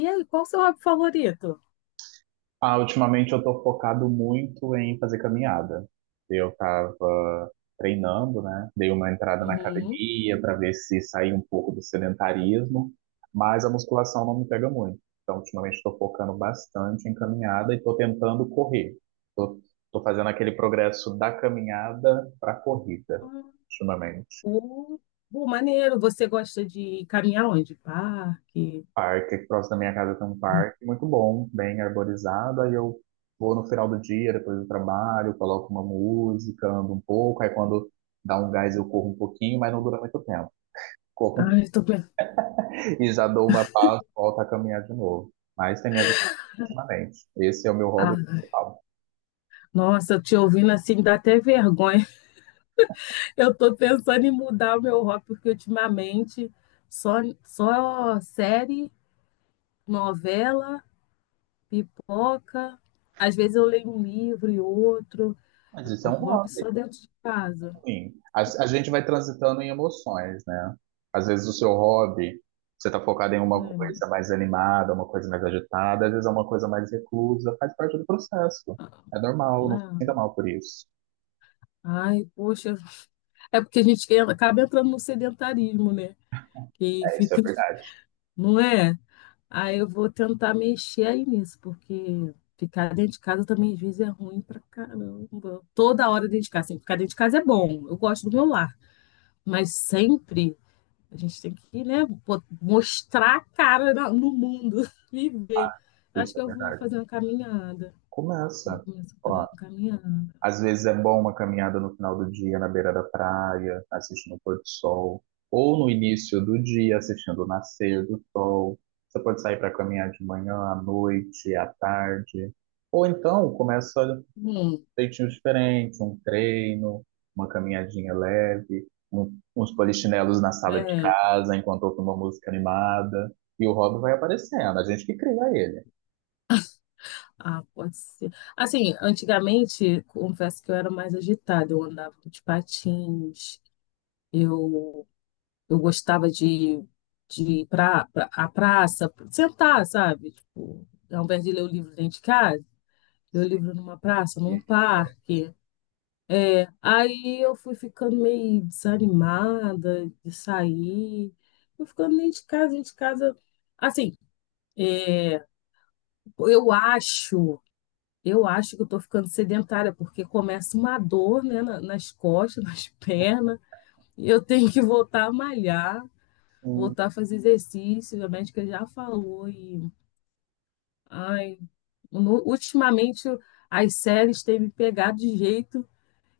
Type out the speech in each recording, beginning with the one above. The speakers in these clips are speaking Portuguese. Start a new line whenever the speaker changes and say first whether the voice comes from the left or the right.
left: E aí, qual o seu hobby favorito?
right: Ah, ultimamente eu tô focado muito em fazer caminhada. Eu tava treinando, né? Dei uma entrada na
left: Uhum.
right: academia para ver se saía um pouco do sedentarismo, mas a musculação não me pega muito. Então, ultimamente estou focando bastante em caminhada e estou tentando correr. Tô, tô fazendo aquele progresso da caminhada para a corrida,
left: Ah,
right: ultimamente.
left: o, maneiro, você gosta de caminhar onde? Parque?
right: Parque, aqui próximo da minha casa tem um parque muito bom, bem arborizado. Aí eu vou no final do dia, depois do trabalho, coloco uma música, ando um pouco. Aí quando dá um gás eu corro um pouquinho, mas não dura muito tempo. Corro
left: Ai, eu tô pensando.
right: e já dou uma pausa, volto a caminhar de novo. Mas tem me ajudado ultimamente. Esse é o meu hobby
left: Ah,
right: principal.
left: nossa, te ouvindo assim dá até vergonha. Eu tô pensando em mudar o meu hobby, porque ultimamente só, só série, novela, pipoca. Às vezes eu leio um livro e outro.
right: Mas isso
left: O
right: é um
left: hobby
right: hobby.
left: só dentro de casa.
right: Sim, a gente vai transitando em emoções, né? Às vezes o seu hobby, você tá focado em uma
left: Hum,
right: coisa mais animada, uma coisa mais agitada, às vezes é uma coisa mais reclusa, faz parte do processo. É normal, não se sinta
left: ah,
right: mal por isso.
left: Ai, poxa. É porque a gente acaba entrando no sedentarismo, né? Que
right: É, isso é
left: fica,
right: verdade,
left: não é? Aí eu vou tentar mexer aí nisso, porque ficar dentro de casa também às vezes é ruim pra caramba. Toda hora dentro de casa, assim, ficar dentro de casa é bom, eu gosto do meu lar, mas sempre a gente tem que, né, mostrar a cara no mundo, viver. Acho
right: isso é
left: que eu vou
right: verdade.
left: fazer uma caminhada. Vou
right: Começa.
left: começar a fazer
right: Ó.
left: uma caminhada.
right: Às vezes é bom uma caminhada no final do dia na beira da praia, assistindo o pôr do sol, ou no início do dia assistindo o nascer do sol. Você pode sair para caminhar de manhã, à noite, à tarde, ou então começa um
left: Hum,
right: jeitinho diferente, um treino, uma caminhadinha leve, uns polichinelos na sala de
left: é.
right: casa enquanto ouve uma música animada, e o hobby vai aparecendo, a gente que cria ele.
left: Ah, pode ser. Assim, antigamente, confesso que eu era mais agitada, eu andava de patins, eu, eu gostava de ir para a praça, sentar, sabe? Tipo, ao invés de ler o livro dentro de casa, ler o livro numa praça,
right: E
left: num
right: a gente,
left: parque. Aí eu fui ficando meio desanimada de sair, fui ficando dentro de casa, dentro de casa. Assim, é, eu acho. Eu acho que eu tô ficando sedentária, porque começa uma dor, né, nas costas, nas pernas, e eu tenho que voltar a malhar,
right: "Hum,
left: voltar a fazer exercício, a médica já falou, e, ai, ultimamente as séries têm me pegado de jeito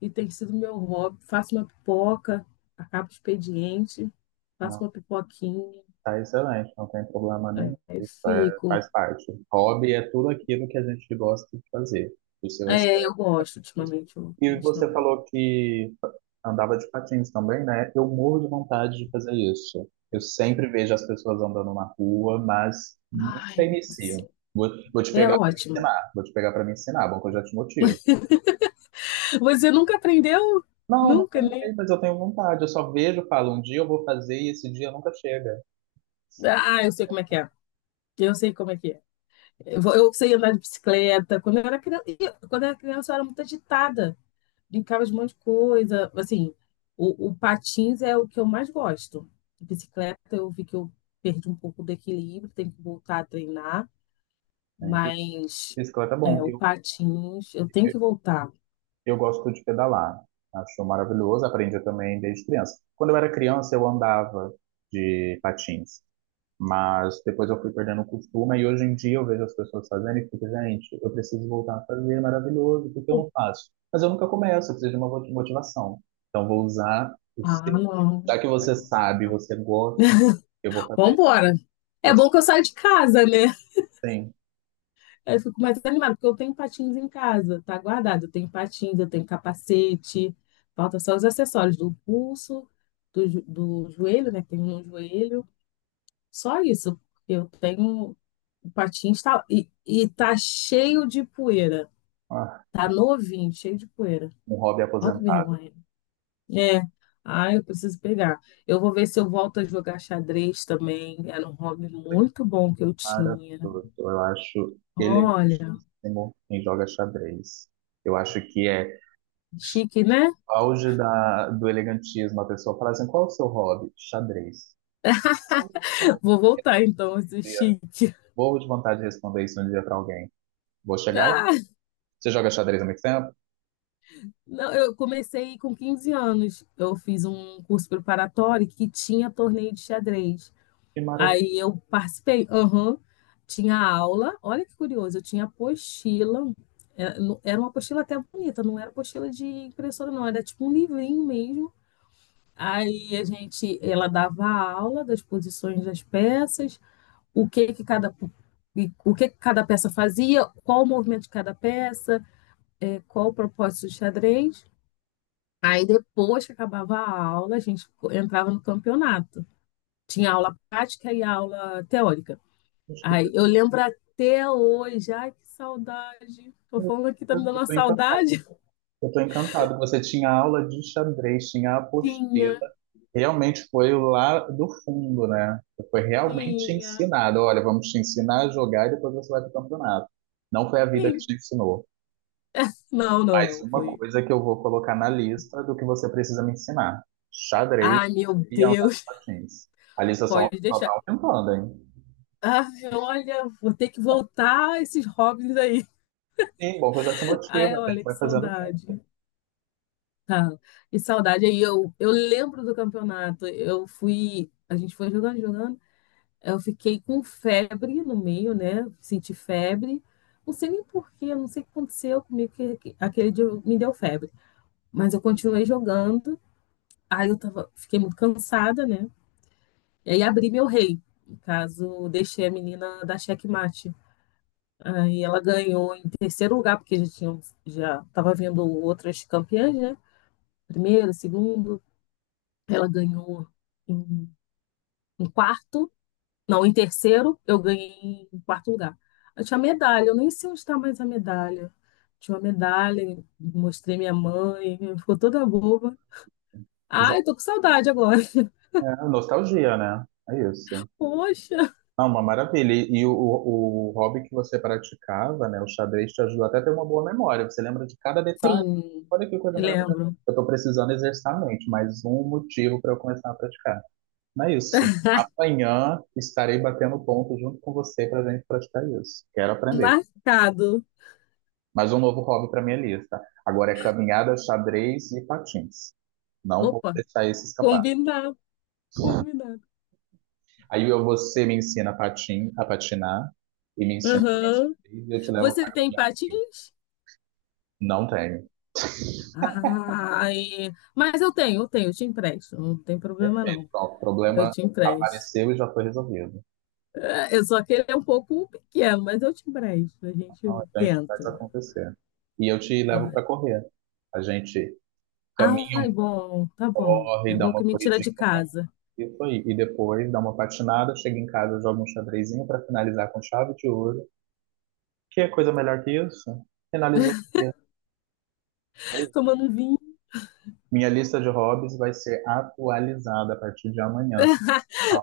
left: e tem sido meu hobby. Faço uma pipoca, acabo o expediente, faço
right: não.
left: uma pipoquinha,
right: Tá excelente, não tem problema nenhum.
left: aí
right: Isso é,
left: fico.
right: faz parte. Hobby é tudo aquilo que a gente gosta de fazer, dos seus
left: É, eu
right: aspectos.
left: gosto ultimamente, eu tô
right: E você
left: gostando.
right: falou que andava de patins também, né? Eu morro de vontade de fazer isso. Eu sempre vejo as pessoas andando na rua, mas nunca
left: Ai,
right: inicio.
left: nossa,
right: Vou te
left: é
right: pegar para me
left: ótimo.
right: ensinar, vou te pegar para me ensinar, bom que eu já te motivo.
left: Você nunca aprendeu?
right: Não, não
left: Nunca,
right: andei,
left: nem.
right: mas eu tenho vontade. Eu só vejo, falo, um dia eu vou fazer e esse dia nunca chega.
left: Ah, eu sei como é que é. Eu sei como é que é. Eu sei andar de bicicleta. Quando eu era criança, quando eu era criança, eu era muito agitada. Brincava de um monte de coisa. Assim, o patins é o que eu mais gosto. Bicicleta, eu vi que eu perdi um pouco do equilíbrio, tenho que voltar a treinar.
right: É,
left: Mas
right: bicicleta é
left: é,
right: bom.
left: o patins, eu tenho que voltar.
right: Eu gosto de pedalar, acho maravilhoso, aprendi também desde criança. Quando eu era criança, eu andava de patins, mas depois eu fui perdendo o costume e hoje em dia eu vejo as pessoas fazendo e fico, gente, eu preciso voltar a fazer, é maravilhoso, porque eu não faço? Mas eu nunca começo, eu preciso de uma motivação. Então vou usar o
left: Ah,
right: seu.
left: não.
right: Já que você sabe, você gosta, eu vou fazer.
left: Vambora. É
right: Vou te-
left: bom que eu saio de casa, né?
right: Sim,
left: Aí eu fico mais animada, porque eu tenho patins em casa, tá guardado. Eu tenho patins, eu tenho capacete, falta só os acessórios do pulso, do joelho, né? Tem um joelho, só isso. Eu tenho o patins tá, e tá cheio de poeira,
right: ah,
left: tá novinho, cheio de poeira.
right: um hobby
left: Olha que
right: aposentado.
left: vergonha. É, ah, eu preciso pegar. Eu vou ver se eu volto a jogar xadrez também. Era um hobby muito bom que eu
right: Para
left: tinha.
right: tudo. Eu acho
left: Olha,
right: elegantíssimo quem joga xadrez. Eu acho que é
left: chique, né?
right: auge do elegantismo. A pessoa fala assim: qual é o seu hobby? Xadrez.
left: Vou voltar então, esse
right: Dia.
left: chique.
right: Vou de vontade de responder isso um dia para alguém. Vou chegar lá.
left: Ah,
right: Você joga xadrez há muito tempo?
left: não, eu comecei com 15 anos. Eu fiz um curso preparatório que tinha torneio de xadrez.
right: Que maravilha.
left: Aí eu participei, aham, tinha aula. Olha que curioso, eu tinha apostila. Era era uma apostila até bonita, não era apostila de impressora, não, era tipo um livrinho mesmo. Aí a gente, ela dava a aula das posições das peças, o que que cada, o que que cada peça fazia, qual o movimento de cada peça, é, qual o propósito do xadrez. Aí depois que acabava a aula, a gente entrava no campeonato. Tinha aula prática e aula teórica.
right: acho que-
left: Aí eu lembro até hoje, ai que saudade. Tô falando aqui, tá me dando
right: Eu
left: uma
right: tô encantado.
left: saudade?
right: Eu estou encantado. Você tinha aula de xadrez, tinha
left: Tinha,
right: apostila. Realmente foi lá do fundo, né? Foi realmente
left: tinha,
right: ensinado. Olha, vamos te ensinar a jogar e depois você vai para o campeonato. Não foi a vida que
left: sim.
right: te ensinou.
left: Não, não,
right: Mas
left: não,
right: uma
left: foi.
right: coisa que eu vou colocar na lista do que você precisa me ensinar: xadrez
left: Ai, meu
right: e andar de
left: Deus,
right: patins. A lista só,
left: pode
right: só
left: deixar.
right: tá aumentando, hein?
left: Ai, olha, vou ter que voltar a esses hobbies aí.
right: Sim, bom que eu já te motivo,
left: Ai,
right: a gente
left: olha, que
right: vai fazendo
left: saudade.
right: junto.
left: Tá. E saudade aí, eu lembro do campeonato. Eu fui, a gente foi jogando, jogando. Eu fiquei com febre no meio, né? Senti febre. Não sei nem porquê, não sei o que aconteceu comigo, que aquele dia me deu febre. Mas eu continuei jogando. Fiquei muito cansada, né? E aí abri meu rei. No caso, eu deixei a menina da xeque-mate. Aí ela ganhou em terceiro lugar, porque já tinha, já tava vendo outras campeãs, né? Primeiro, segundo. Ela ganhou em, em quarto, não, em terceiro, eu ganhei em quarto lugar. Eu tinha medalha, eu nem sei onde está mais a medalha. Tinha uma medalha, mostrei minha mãe, ficou toda boba.
right: Já,
left: Ai, tô com saudade agora.
right: é, nostalgia, né? É isso.
left: Poxa.
right: Ah, uma maravilha. E o, o hobby que você praticava, né? O xadrez te ajudou até a ter uma boa memória. Você lembra de cada detalhe.
left: Sim,
right: Olha que coisa maravilhosa.
left: lembro.
right: Eu estou precisando exercitar a mente, mais um motivo para eu começar a praticar. Não é isso. Amanhã estarei batendo ponto junto com você para a gente praticar isso. Quero aprender.
left: Marcado.
right: Mais um novo hobby para minha lista. Agora é caminhada, xadrez e patins. Não vou
left: Opa,
right: deixar esse escapar.
left: combinado, combinado.
right: Você me ensina a patin, a patinar e me ensina a jogar
left: Aham.
right: xadrez e eu te levo
left: Você
right: para
left: tem
right: caminhar comigo.
left: patins?
right: Não tenho.
left: Ai, mas eu tenho, eu tenho, eu te empresto. Não tem problema
right: Perfeito.
left: não.
right: Pronto, o
left: Eu
right: problema
left: te empresto.
right: apareceu e já foi resolvido.
left: Eu só que ele é um pouco pequeno, mas eu te empresto, a
right: Então
left: gente
right: a gente faz
left: tenta.
right: acontecer. E eu te levo para correr. A gente caminha
left: Ai,
right: um
left: bom, tá bom. É
right: corre, dá
left: bom
right: uma
left: que me tira
right: corridinha
left: de
right: no parque,
left: casa.
right: isso aí. E depois dá uma patinada, chega em casa, joga um xadrezinho para finalizar com chave de ouro. Que é coisa melhor que isso? Finalizou o dia. É isso.
left: Tomando um vinho.
right: Minha lista de hobbies vai ser atualizada a partir de amanhã. Ah,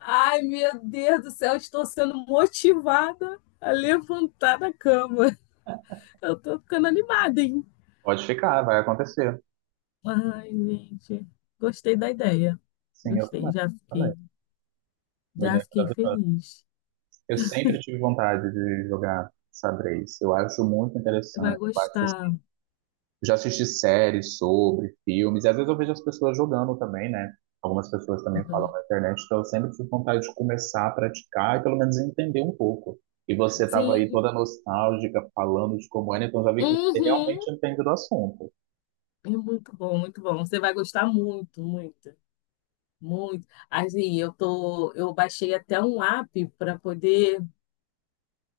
left: Ai, meu Deus do céu, estou sendo motivada a levantar da cama. Eu tô ficando animada, hein?
right: pode ficar, vai acontecer.
left: Ai, gente, gostei da ideia.
right: Sim, eu
left: Gostei,
right: também. Também. Uma
left: já
right: ideia
left: fiquei
right: maravilhosa.
left: feliz.
right: Eu sempre tive vontade de jogar xadrez. Eu acho muito
left: Você vai
right: interessante. Eu acho, assim,
left: gostar.
right: eu já assisti séries sobre, filmes, e às vezes eu vejo as pessoas jogando também, né? Algumas pessoas também falam
left: Uhum.
right: na internet, então eu sempre tive vontade de começar a praticar e pelo menos entender um pouco. E você estava aí
left: Sim,
right: toda nostálgica, falando de como era, então já vi que você
left: uhum.
right: realmente entende do assunto.
left: É muito bom, muito bom. Você vai gostar muito, muito. Muito. Assim, eu baixei até um app para poder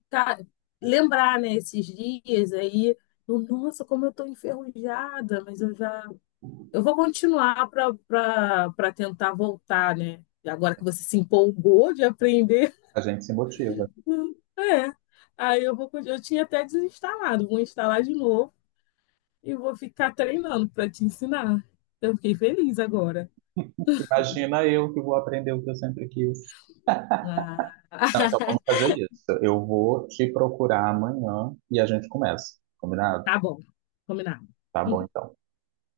left: tá, lembrar, né, esses dias aí. Eu, nossa, como eu tô enferrujada, mas eu já, eu vou continuar para tentar voltar, né? E agora que você se empolgou de aprender,
right: A gente se motiva.
left: é. Aí eu vou, eu tinha até desinstalado, vou instalar de novo e vou ficar treinando para te ensinar. Eu fiquei feliz agora.
right: Imagina eu que vou aprender o que eu sempre quis.
left: Ah,
right: Não, então vamos fazer isso. Eu vou te procurar amanhã e a gente começa. Combinado?
left: tá bom, combinado.
right: Tá bom, então.